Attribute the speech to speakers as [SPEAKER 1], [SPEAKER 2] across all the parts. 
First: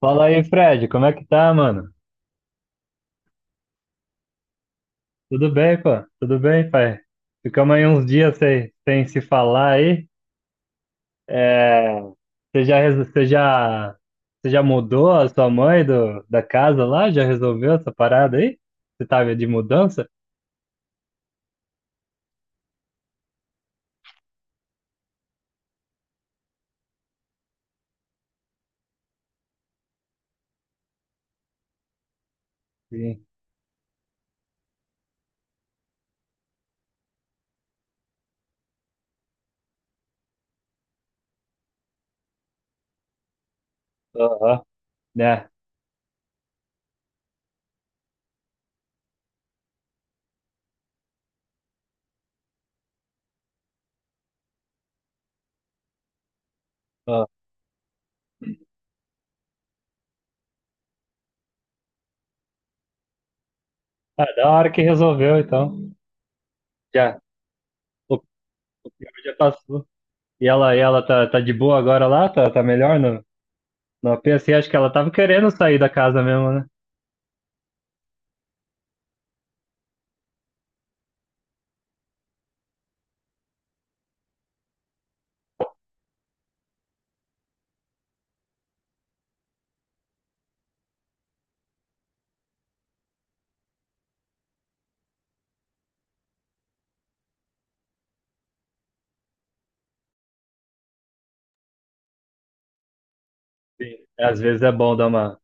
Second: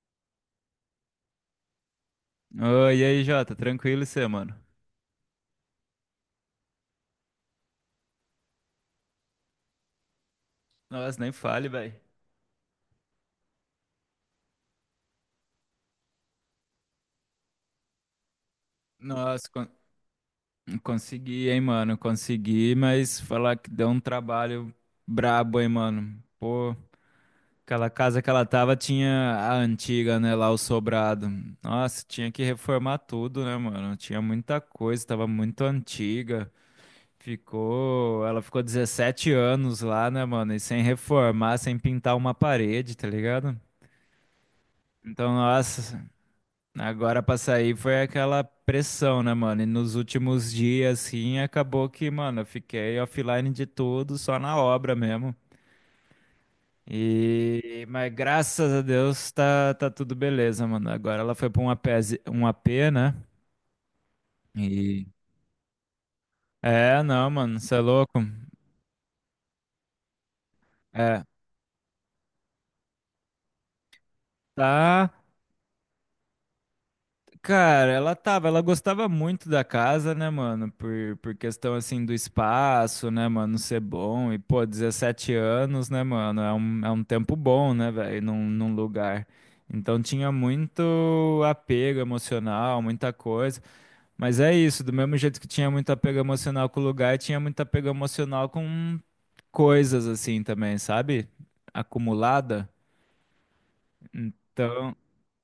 [SPEAKER 1] Fala aí, Fred, como é que tá, mano?
[SPEAKER 2] Oi, e aí, Jota, tranquilo e você, mano?
[SPEAKER 1] Tudo bem, pô? Tudo bem, pai? Ficamos aí uns dias sem se falar aí.
[SPEAKER 2] Nossa, nem fale, velho.
[SPEAKER 1] É, você já, reso- você já mudou a sua mãe da casa lá? Já resolveu essa parada aí? Você tava de
[SPEAKER 2] Nossa,
[SPEAKER 1] mudança?
[SPEAKER 2] consegui, hein, mano? Consegui, mas falar que deu um trabalho brabo, hein, mano? Pô, aquela casa que ela tava tinha a antiga, né, lá o sobrado. Nossa, tinha que reformar
[SPEAKER 1] Sim.
[SPEAKER 2] tudo, né, mano? Tinha muita coisa, tava muito antiga. Ela ficou 17 anos lá, né, mano? E sem reformar, sem pintar uma parede, tá ligado?
[SPEAKER 1] Aham,
[SPEAKER 2] Então,
[SPEAKER 1] né?
[SPEAKER 2] nossa. Agora pra sair foi aquela pressão, né, mano? E nos últimos dias, assim, acabou que, mano, eu fiquei offline de tudo, só na obra mesmo.
[SPEAKER 1] Aham.
[SPEAKER 2] E, mas graças a Deus tá tudo beleza, mano. Agora ela foi pra um AP, um AP, né?
[SPEAKER 1] Ah, da hora que
[SPEAKER 2] E.
[SPEAKER 1] resolveu, então.
[SPEAKER 2] É,
[SPEAKER 1] Já,
[SPEAKER 2] não, mano, você é
[SPEAKER 1] o,
[SPEAKER 2] louco.
[SPEAKER 1] o pior já passou. ela
[SPEAKER 2] É,
[SPEAKER 1] tá de boa agora lá? Tá melhor no AP? Assim, acho que ela
[SPEAKER 2] tá.
[SPEAKER 1] tava querendo sair da casa mesmo, né?
[SPEAKER 2] Cara, ela tava, ela gostava muito da casa, né, mano? Por questão assim do espaço, né, mano, ser bom. E, pô, 17 anos, né, mano? É um tempo bom, né, velho, num lugar. Então tinha muito apego emocional, muita coisa. Mas é isso, do mesmo jeito que tinha muito apego emocional com o lugar, tinha muito apego emocional com coisas assim também, sabe? Acumulada.
[SPEAKER 1] Sim. Às vezes é bom
[SPEAKER 2] Então.
[SPEAKER 1] dar uma,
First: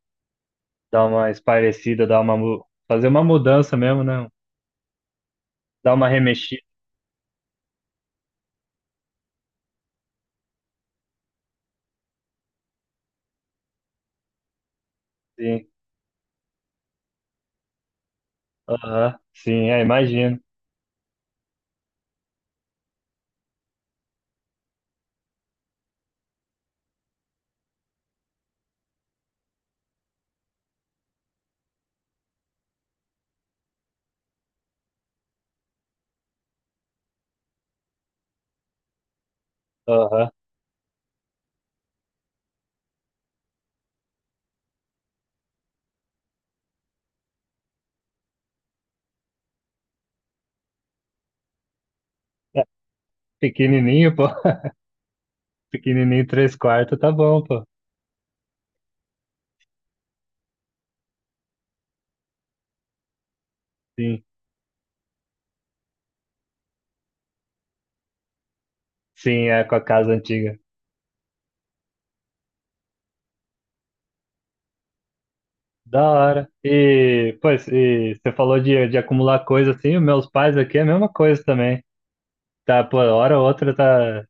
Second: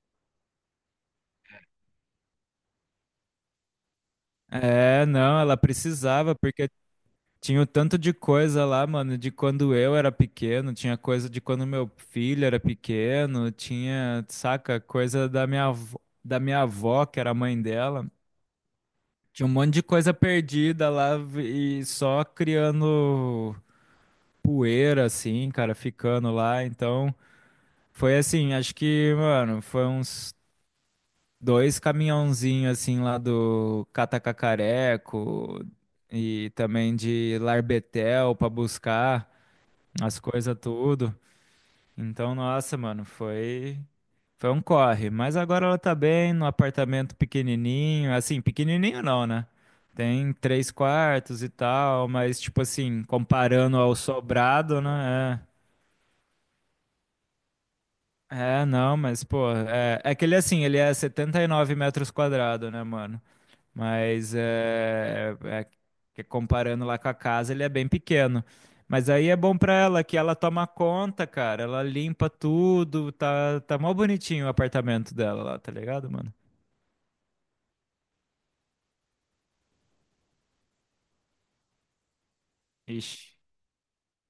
[SPEAKER 1] dar uma espairecida, fazer uma mudança mesmo, né?
[SPEAKER 2] É, não, ela
[SPEAKER 1] Dar uma
[SPEAKER 2] precisava,
[SPEAKER 1] remexida,
[SPEAKER 2] porque tinha o tanto de coisa lá, mano, de quando eu era pequeno, tinha coisa de quando meu filho era pequeno, tinha, saca, coisa
[SPEAKER 1] sim.
[SPEAKER 2] da minha avó, que era a mãe dela.
[SPEAKER 1] Aham,
[SPEAKER 2] Tinha um
[SPEAKER 1] sim,
[SPEAKER 2] monte
[SPEAKER 1] é,
[SPEAKER 2] de coisa
[SPEAKER 1] imagino.
[SPEAKER 2] perdida lá e só criando poeira, assim, cara, ficando lá. Então, foi assim, acho que, mano, foi uns dois caminhãozinhos, assim, lá do Catacacareco e também de Larbetel pra buscar as
[SPEAKER 1] Aham.
[SPEAKER 2] coisas tudo. Então, nossa, mano, foi um corre, mas agora ela tá bem no apartamento pequenininho, assim, pequenininho não, né? Tem três quartos e tal, mas tipo
[SPEAKER 1] É,
[SPEAKER 2] assim, comparando ao
[SPEAKER 1] pequenininho, pô.
[SPEAKER 2] sobrado, né?
[SPEAKER 1] Pequenininho, três quartos, tá bom, pô.
[SPEAKER 2] É não, mas pô, é que ele assim, ele é 79 metros quadrados, né, mano?
[SPEAKER 1] Sim,
[SPEAKER 2] Mas é que comparando lá com a casa, ele é bem pequeno. Mas aí é
[SPEAKER 1] sim,
[SPEAKER 2] bom
[SPEAKER 1] é
[SPEAKER 2] pra
[SPEAKER 1] com a
[SPEAKER 2] ela
[SPEAKER 1] casa
[SPEAKER 2] que ela
[SPEAKER 1] antiga.
[SPEAKER 2] toma conta, cara. Ela limpa tudo, tá mó bonitinho o apartamento dela lá, tá
[SPEAKER 1] Da
[SPEAKER 2] ligado, mano?
[SPEAKER 1] hora. E, pois, e você falou de acumular coisa assim, os meus pais aqui é a mesma coisa também. Tá, pô,
[SPEAKER 2] Ixi.
[SPEAKER 1] hora ou outra tá.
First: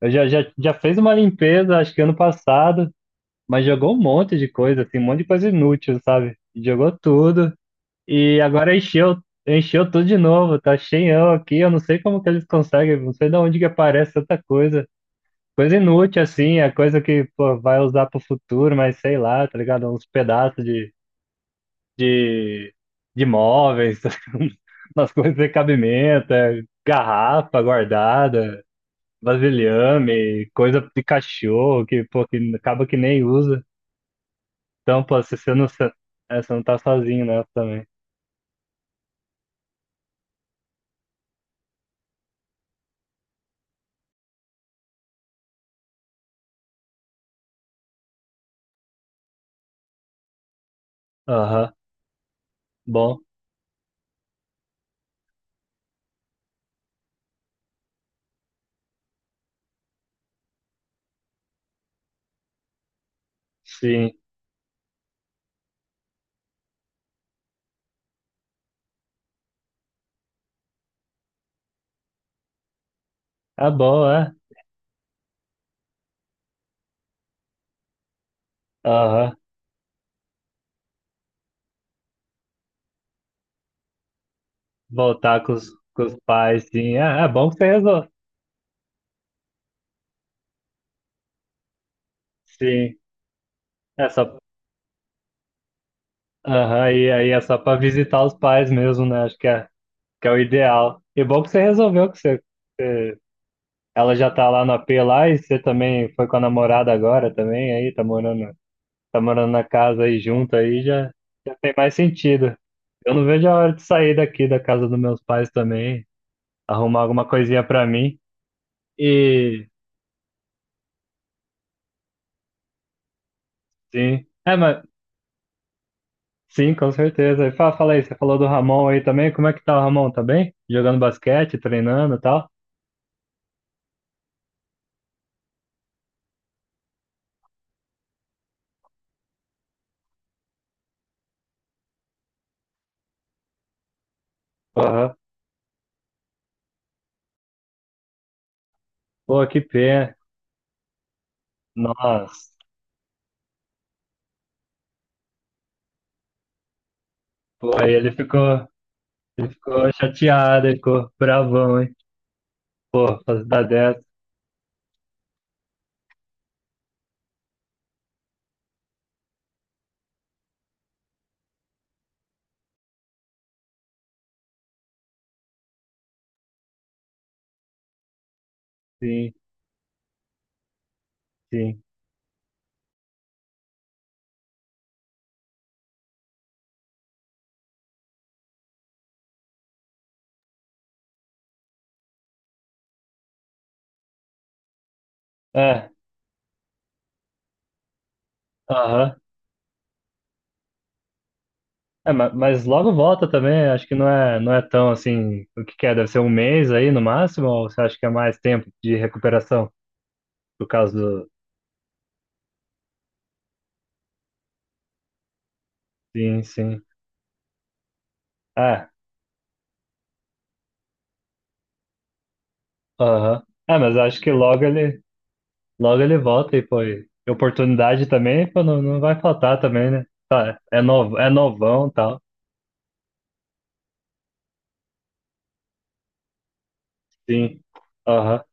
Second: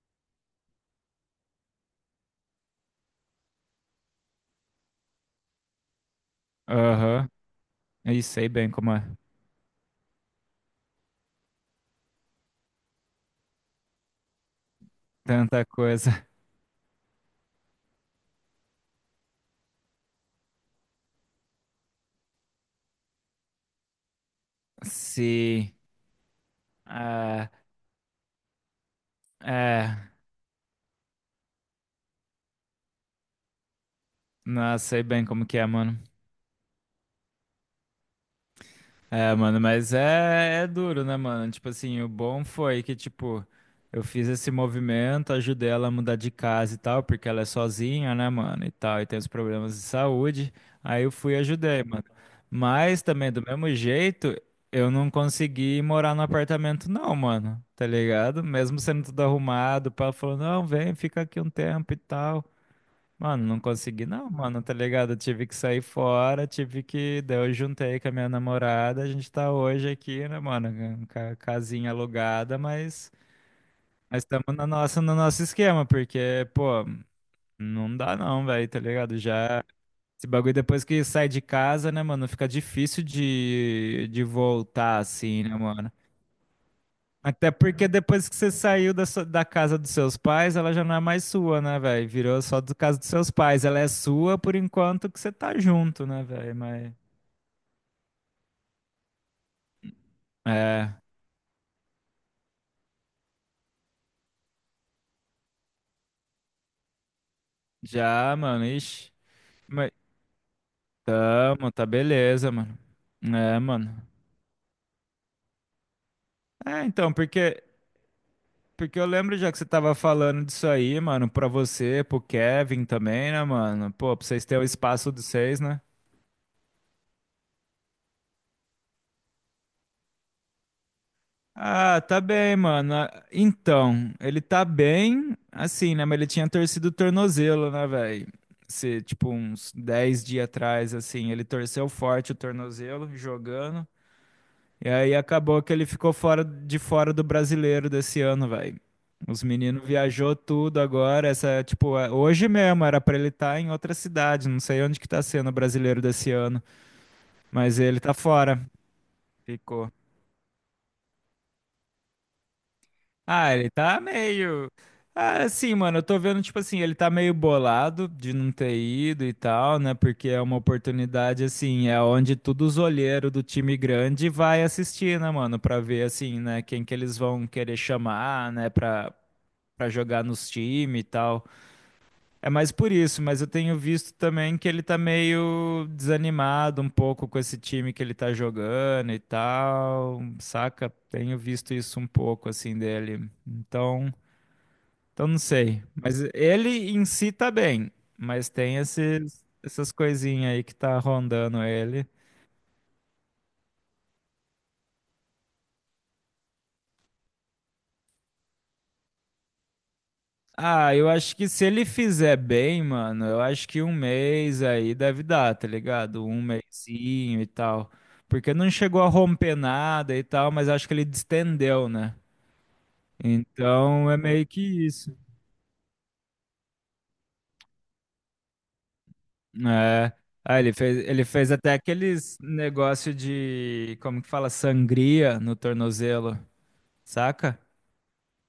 [SPEAKER 1] Eu já fez uma limpeza, acho que ano passado. Mas jogou um monte de coisa, assim, um monte de coisa inútil, sabe? Jogou
[SPEAKER 2] Aham.
[SPEAKER 1] tudo
[SPEAKER 2] Ih,
[SPEAKER 1] e
[SPEAKER 2] sei bem
[SPEAKER 1] agora
[SPEAKER 2] como é.
[SPEAKER 1] encheu, tudo de novo, tá cheião aqui, eu não sei como que eles conseguem, não sei de onde que aparece tanta coisa.
[SPEAKER 2] Tanta
[SPEAKER 1] Coisa inútil,
[SPEAKER 2] coisa.
[SPEAKER 1] assim, é coisa que, pô, vai usar pro futuro, mas sei lá, tá ligado? Uns pedaços de, de móveis, umas coisas de
[SPEAKER 2] Sim.
[SPEAKER 1] cabimento, é,
[SPEAKER 2] Ah,
[SPEAKER 1] garrafa guardada,
[SPEAKER 2] é.
[SPEAKER 1] vasilhame, coisa de cachorro que, pô, que acaba que nem usa.
[SPEAKER 2] Não,
[SPEAKER 1] Então,
[SPEAKER 2] sei
[SPEAKER 1] pô,
[SPEAKER 2] bem
[SPEAKER 1] se
[SPEAKER 2] como
[SPEAKER 1] você
[SPEAKER 2] que é,
[SPEAKER 1] não, se,
[SPEAKER 2] mano.
[SPEAKER 1] é, você não tá sozinho nessa também.
[SPEAKER 2] É, mano, mas é duro, né, mano? Tipo assim, o bom foi que, tipo, eu fiz esse movimento, ajudei ela a mudar de casa e tal, porque ela é sozinha, né, mano, e tal, e tem os problemas de saúde. Aí eu fui e
[SPEAKER 1] Aham,
[SPEAKER 2] ajudei, mano. Mas
[SPEAKER 1] bom,
[SPEAKER 2] também, do mesmo jeito, eu não consegui morar no apartamento, não, mano, tá ligado? Mesmo sendo tudo arrumado, o pai falou, não, vem, fica aqui um tempo e tal. Mano, não consegui
[SPEAKER 1] sim.
[SPEAKER 2] não, mano, tá ligado? Eu tive que sair fora, tive que. Daí eu juntei com a minha namorada, a gente tá hoje aqui, né, mano? Casinha alugada, mas
[SPEAKER 1] É bom,
[SPEAKER 2] mas
[SPEAKER 1] é?
[SPEAKER 2] estamos na nossa, no nosso esquema, porque, pô, não dá não, velho, tá ligado?
[SPEAKER 1] Aham,
[SPEAKER 2] Já. Esse bagulho depois que sai de casa, né, mano? Fica difícil de voltar assim,
[SPEAKER 1] voltar
[SPEAKER 2] né, mano?
[SPEAKER 1] com os pais, sim. É bom
[SPEAKER 2] Até
[SPEAKER 1] que você
[SPEAKER 2] porque
[SPEAKER 1] resolve.
[SPEAKER 2] depois que você saiu da casa dos seus pais, ela já não é mais sua, né, velho? Virou só do
[SPEAKER 1] Sim,
[SPEAKER 2] casa dos seus pais. Ela é
[SPEAKER 1] é só.
[SPEAKER 2] sua por enquanto que você tá junto, né, velho?
[SPEAKER 1] Aham,
[SPEAKER 2] Mas.
[SPEAKER 1] e aí é só pra visitar os pais mesmo, né? Acho que é o
[SPEAKER 2] É.
[SPEAKER 1] ideal. E bom que você resolveu. Você- Ela já tá lá no AP lá e você também foi com a namorada agora também, aí tá
[SPEAKER 2] Já,
[SPEAKER 1] morando.
[SPEAKER 2] mano. Ixi.
[SPEAKER 1] Tá morando na
[SPEAKER 2] Mas.
[SPEAKER 1] casa aí junto aí, já tem
[SPEAKER 2] Tamo, tá
[SPEAKER 1] mais
[SPEAKER 2] beleza,
[SPEAKER 1] sentido.
[SPEAKER 2] mano.
[SPEAKER 1] Eu não vejo a
[SPEAKER 2] É,
[SPEAKER 1] hora de
[SPEAKER 2] mano.
[SPEAKER 1] sair daqui da casa dos meus pais também,
[SPEAKER 2] É,
[SPEAKER 1] arrumar
[SPEAKER 2] então,
[SPEAKER 1] alguma coisinha
[SPEAKER 2] porque.
[SPEAKER 1] pra mim.
[SPEAKER 2] Porque eu lembro já que você
[SPEAKER 1] E
[SPEAKER 2] tava falando disso aí, mano, pra você, pro Kevin também, né, mano? Pô, pra
[SPEAKER 1] sim,
[SPEAKER 2] vocês
[SPEAKER 1] é,
[SPEAKER 2] terem o
[SPEAKER 1] mas
[SPEAKER 2] espaço dos seis, né?
[SPEAKER 1] sim, com certeza. E fala aí, você falou do Ramon aí também. Como é que tá o Ramon? Tá bem? Jogando basquete,
[SPEAKER 2] Ah,
[SPEAKER 1] treinando e
[SPEAKER 2] tá
[SPEAKER 1] tal?
[SPEAKER 2] bem, mano. Ah, então, ele tá bem, assim, né? Mas ele tinha torcido o tornozelo, né, velho? Se, tipo, uns 10 dias atrás, assim, ele torceu forte o tornozelo jogando. E aí
[SPEAKER 1] Aham.
[SPEAKER 2] acabou que ele ficou fora do brasileiro desse ano, velho. Os
[SPEAKER 1] Pô, que
[SPEAKER 2] meninos
[SPEAKER 1] pena.
[SPEAKER 2] viajou tudo agora. Essa, tipo, hoje
[SPEAKER 1] Nossa.
[SPEAKER 2] mesmo era pra ele estar em outra cidade. Não sei onde que tá sendo o brasileiro desse ano,
[SPEAKER 1] Pô,
[SPEAKER 2] mas
[SPEAKER 1] aí
[SPEAKER 2] ele
[SPEAKER 1] ele
[SPEAKER 2] tá fora.
[SPEAKER 1] ficou, ele ficou
[SPEAKER 2] Ficou.
[SPEAKER 1] chateado, ele ficou bravão, hein? Pô, fazer
[SPEAKER 2] Ah,
[SPEAKER 1] da
[SPEAKER 2] ele tá
[SPEAKER 1] dessa,
[SPEAKER 2] meio. Ah, sim, mano, eu tô vendo, tipo assim, ele tá meio bolado de não ter ido e tal, né? Porque é uma oportunidade, assim, é onde todos os olheiros do time grande vai assistir, né, mano? Pra ver, assim, né, quem que eles vão querer chamar, né, pra,
[SPEAKER 1] sim,
[SPEAKER 2] pra jogar nos times e tal.
[SPEAKER 1] sim.
[SPEAKER 2] É mais por isso, mas eu tenho visto também que ele tá meio desanimado um pouco com esse time que ele tá jogando e tal, saca? Tenho visto isso um pouco, assim, dele. Então. Então não sei.
[SPEAKER 1] É,
[SPEAKER 2] Mas ele em si tá bem. Mas tem
[SPEAKER 1] aham.
[SPEAKER 2] esses, essas coisinhas aí que tá rondando ele.
[SPEAKER 1] É, mas logo volta também, acho que não é tão assim, o que que é, deve ser um mês aí no máximo, ou você acha que é mais tempo de recuperação, no caso
[SPEAKER 2] Ah, eu
[SPEAKER 1] do...
[SPEAKER 2] acho que se ele fizer bem, mano, eu acho que um mês aí deve dar, tá ligado?
[SPEAKER 1] Sim,
[SPEAKER 2] Um
[SPEAKER 1] sim.
[SPEAKER 2] mesinho e tal. Porque não
[SPEAKER 1] É,
[SPEAKER 2] chegou a romper nada e tal, mas acho que ele distendeu, né?
[SPEAKER 1] aham. É, mas
[SPEAKER 2] Então
[SPEAKER 1] acho
[SPEAKER 2] é
[SPEAKER 1] que
[SPEAKER 2] meio
[SPEAKER 1] logo
[SPEAKER 2] que
[SPEAKER 1] ele,
[SPEAKER 2] isso.
[SPEAKER 1] logo ele volta e, pô, e oportunidade também, pô, não, não vai faltar também, né?
[SPEAKER 2] É.
[SPEAKER 1] Tá,
[SPEAKER 2] Ah, ele
[SPEAKER 1] é
[SPEAKER 2] fez,
[SPEAKER 1] novo, é
[SPEAKER 2] ele fez até
[SPEAKER 1] novão e tal,
[SPEAKER 2] aqueles negócio de, como que fala, sangria no tornozelo, saca?
[SPEAKER 1] sim, aham,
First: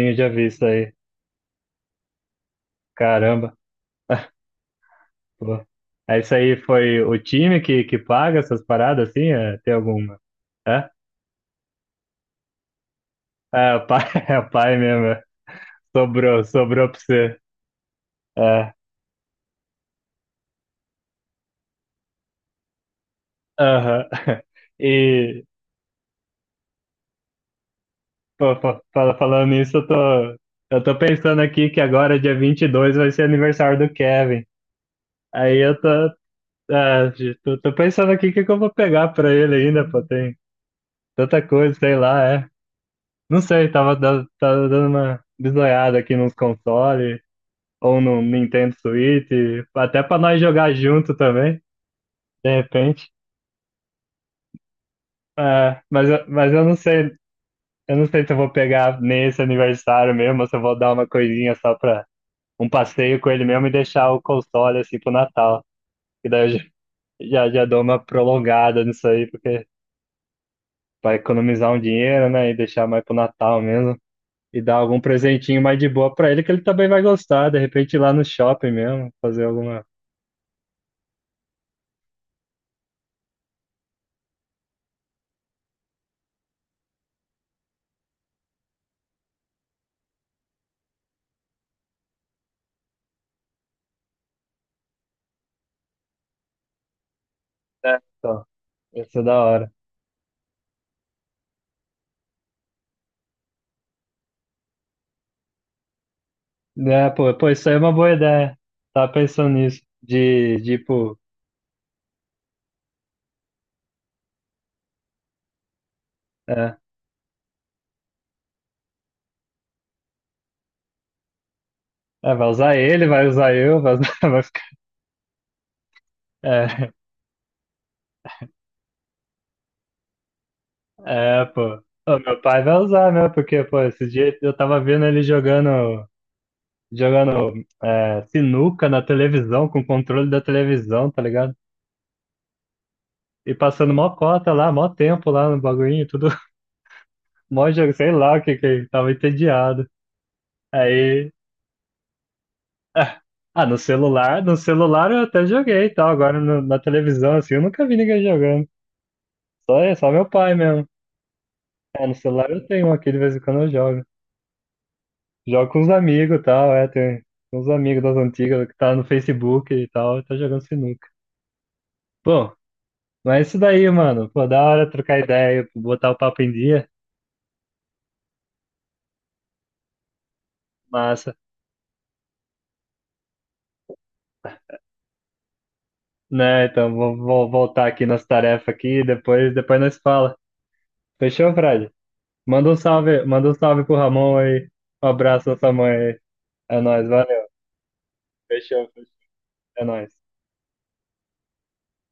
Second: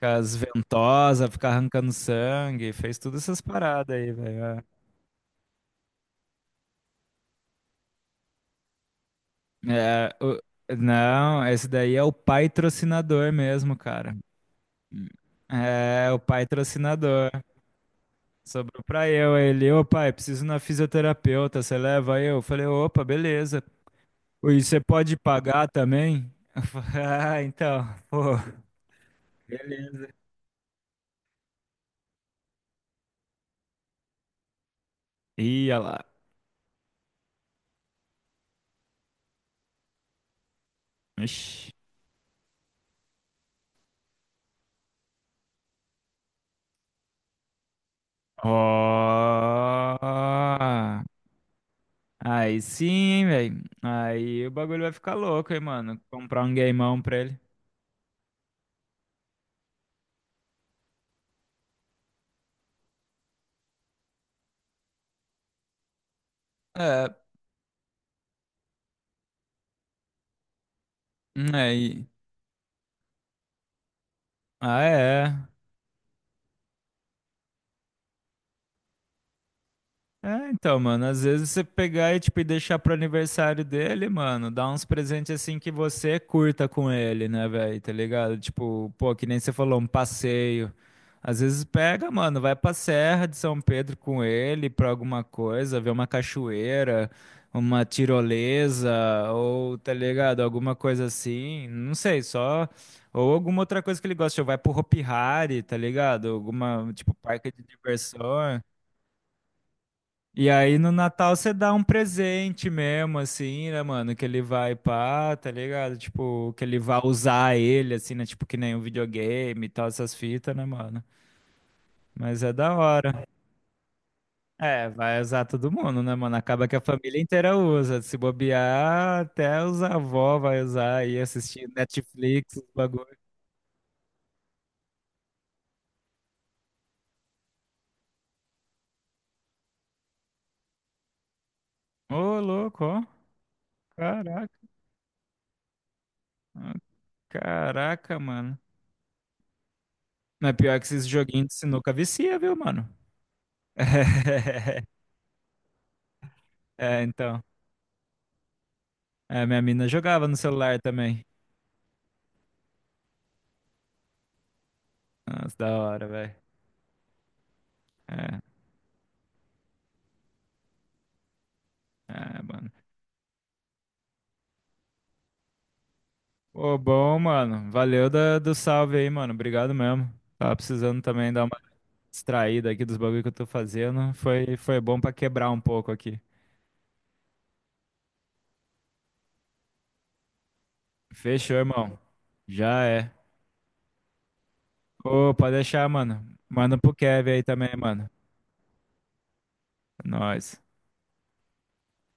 [SPEAKER 2] Com
[SPEAKER 1] eu já
[SPEAKER 2] as
[SPEAKER 1] vi isso aí,
[SPEAKER 2] ventosas, ficar arrancando sangue, fez todas essas
[SPEAKER 1] caramba,
[SPEAKER 2] paradas aí, velho.
[SPEAKER 1] pô. É isso aí, foi o time que paga essas paradas, assim, é, tem
[SPEAKER 2] É, É,
[SPEAKER 1] alguma...
[SPEAKER 2] o-
[SPEAKER 1] É?
[SPEAKER 2] não, esse daí é o patrocinador
[SPEAKER 1] É,
[SPEAKER 2] mesmo,
[SPEAKER 1] o pai,
[SPEAKER 2] cara.
[SPEAKER 1] é o pai mesmo. É.
[SPEAKER 2] É, o
[SPEAKER 1] Sobrou, sobrou pra
[SPEAKER 2] patrocinador.
[SPEAKER 1] você. É,
[SPEAKER 2] Sobrou pra eu, aí ele, ô pai, preciso ir na fisioterapeuta, você leva eu? Eu falei, opa, beleza.
[SPEAKER 1] aham.
[SPEAKER 2] E você pode
[SPEAKER 1] E,
[SPEAKER 2] pagar também? Eu falei, ah, então, pô,
[SPEAKER 1] pô, falando nisso, eu tô,
[SPEAKER 2] beleza.
[SPEAKER 1] eu tô pensando aqui que agora, dia 22 vai ser aniversário do Kevin. Aí
[SPEAKER 2] Ia
[SPEAKER 1] eu tô,
[SPEAKER 2] lá.
[SPEAKER 1] é, tô, tô pensando aqui o que que eu vou pegar pra ele ainda, pô. Tem tanta
[SPEAKER 2] Ixi.
[SPEAKER 1] coisa, sei lá, é. Não sei, tava dando uma bisoiada aqui nos consoles, ou no Nintendo Switch,
[SPEAKER 2] Ó.
[SPEAKER 1] até pra nós jogar junto também, de
[SPEAKER 2] Aí sim,
[SPEAKER 1] repente.
[SPEAKER 2] hein, velho. Aí o bagulho vai ficar louco, hein,
[SPEAKER 1] É,
[SPEAKER 2] mano.
[SPEAKER 1] mas, eu-
[SPEAKER 2] Comprar
[SPEAKER 1] mas
[SPEAKER 2] um
[SPEAKER 1] eu não
[SPEAKER 2] gameão
[SPEAKER 1] sei,
[SPEAKER 2] pra ele.
[SPEAKER 1] eu não sei se eu vou pegar nesse aniversário mesmo, ou se eu vou dar uma coisinha só pra um passeio com ele mesmo e deixar o console assim pro Natal. E daí eu já,
[SPEAKER 2] É,
[SPEAKER 1] já, já dou uma prolongada nisso aí, porque pra
[SPEAKER 2] né?
[SPEAKER 1] economizar um
[SPEAKER 2] Aí.
[SPEAKER 1] dinheiro, né? E deixar mais pro Natal mesmo. E dar
[SPEAKER 2] Ah,
[SPEAKER 1] algum
[SPEAKER 2] é.
[SPEAKER 1] presentinho mais de boa pra ele, que ele também vai gostar, de repente ir lá no shopping mesmo, fazer alguma.
[SPEAKER 2] É, então, mano, às vezes você pegar e, tipo, e deixar pro aniversário dele, mano, dar uns presentes assim que você curta com ele, né, velho, tá ligado? Tipo, pô, que nem você falou, um passeio. Às vezes pega, mano, vai pra Serra de São Pedro com ele pra alguma coisa, ver uma cachoeira, uma
[SPEAKER 1] É. Então,
[SPEAKER 2] tirolesa,
[SPEAKER 1] ia ser da hora.
[SPEAKER 2] ou, tá ligado, alguma coisa assim, não sei, só... Ou alguma outra coisa que ele gosta, tipo, vai pro Hopi Hari, tá ligado? Alguma,
[SPEAKER 1] É,
[SPEAKER 2] tipo,
[SPEAKER 1] pô, pô,
[SPEAKER 2] parque de
[SPEAKER 1] isso aí é uma boa ideia.
[SPEAKER 2] diversões.
[SPEAKER 1] Tava pensando nisso,
[SPEAKER 2] E aí no
[SPEAKER 1] tipo.
[SPEAKER 2] Natal você dá um presente mesmo, assim, né, mano? Que ele vai pá, tá ligado? Tipo, que
[SPEAKER 1] É,
[SPEAKER 2] ele vai usar ele, assim, né? Tipo, que nem um videogame e tal, essas fitas, né, mano?
[SPEAKER 1] é,
[SPEAKER 2] Mas
[SPEAKER 1] vai
[SPEAKER 2] é da
[SPEAKER 1] usar ele,
[SPEAKER 2] hora.
[SPEAKER 1] vai usar eu, vai ficar.
[SPEAKER 2] É, vai usar todo mundo, né, mano? Acaba que a
[SPEAKER 1] É,
[SPEAKER 2] família inteira usa. Se bobear, até os avós vai usar aí,
[SPEAKER 1] é,
[SPEAKER 2] assistir
[SPEAKER 1] pô. Ô, meu
[SPEAKER 2] Netflix,
[SPEAKER 1] pai
[SPEAKER 2] os
[SPEAKER 1] vai
[SPEAKER 2] bagulho.
[SPEAKER 1] usar, né? Porque, pô, esse dia eu tava vendo ele jogando sinuca na televisão, com o controle da televisão, tá ligado?
[SPEAKER 2] Ô, louco, ó.
[SPEAKER 1] E passando mó
[SPEAKER 2] Caraca.
[SPEAKER 1] cota lá, mó tempo lá no bagulhinho, tudo.
[SPEAKER 2] Ó,
[SPEAKER 1] Mó jogo, sei
[SPEAKER 2] caraca,
[SPEAKER 1] lá o que
[SPEAKER 2] mano.
[SPEAKER 1] que, ele tava entediado.
[SPEAKER 2] Mas pior que esses
[SPEAKER 1] Aí.
[SPEAKER 2] joguinhos de sinuca vicia, viu, mano?
[SPEAKER 1] Ah, ah, no celular, no celular eu até joguei e tal. Agora na
[SPEAKER 2] É,
[SPEAKER 1] televisão,
[SPEAKER 2] então.
[SPEAKER 1] assim, eu nunca vi ninguém jogando.
[SPEAKER 2] É, minha
[SPEAKER 1] Só,
[SPEAKER 2] mina
[SPEAKER 1] é, só
[SPEAKER 2] jogava
[SPEAKER 1] meu
[SPEAKER 2] no
[SPEAKER 1] pai
[SPEAKER 2] celular
[SPEAKER 1] mesmo.
[SPEAKER 2] também.
[SPEAKER 1] É, no celular eu tenho um aqui, de vez em quando eu jogo.
[SPEAKER 2] Nossa, da
[SPEAKER 1] Jogo com os
[SPEAKER 2] hora, velho.
[SPEAKER 1] amigos e tal, é, tem uns amigos das
[SPEAKER 2] É,
[SPEAKER 1] antigas que tá no Facebook e tal, tá jogando sinuca. Bom,
[SPEAKER 2] mano.
[SPEAKER 1] mas é isso daí, mano. Pô, da hora trocar ideia, botar o papo em
[SPEAKER 2] Ô,
[SPEAKER 1] dia,
[SPEAKER 2] bom, mano. Valeu do salve aí, mano. Obrigado mesmo. Tava precisando também
[SPEAKER 1] massa.
[SPEAKER 2] dar uma distraída aqui dos bagulho que eu tô fazendo. Foi bom pra quebrar um pouco aqui.
[SPEAKER 1] Né, então vou voltar aqui nas tarefas aqui, depois nós fala. Fechou,
[SPEAKER 2] Fechou,
[SPEAKER 1] Fred?
[SPEAKER 2] irmão. Já é.
[SPEAKER 1] Manda um salve pro Ramon aí. Um
[SPEAKER 2] Ô,
[SPEAKER 1] abraço
[SPEAKER 2] pode
[SPEAKER 1] à sua
[SPEAKER 2] deixar,
[SPEAKER 1] mãe aí.
[SPEAKER 2] mano. Manda
[SPEAKER 1] É
[SPEAKER 2] pro
[SPEAKER 1] nóis,
[SPEAKER 2] Kevin aí
[SPEAKER 1] valeu.
[SPEAKER 2] também, mano.
[SPEAKER 1] Fechou, fechou. É nóis.
[SPEAKER 2] Nós.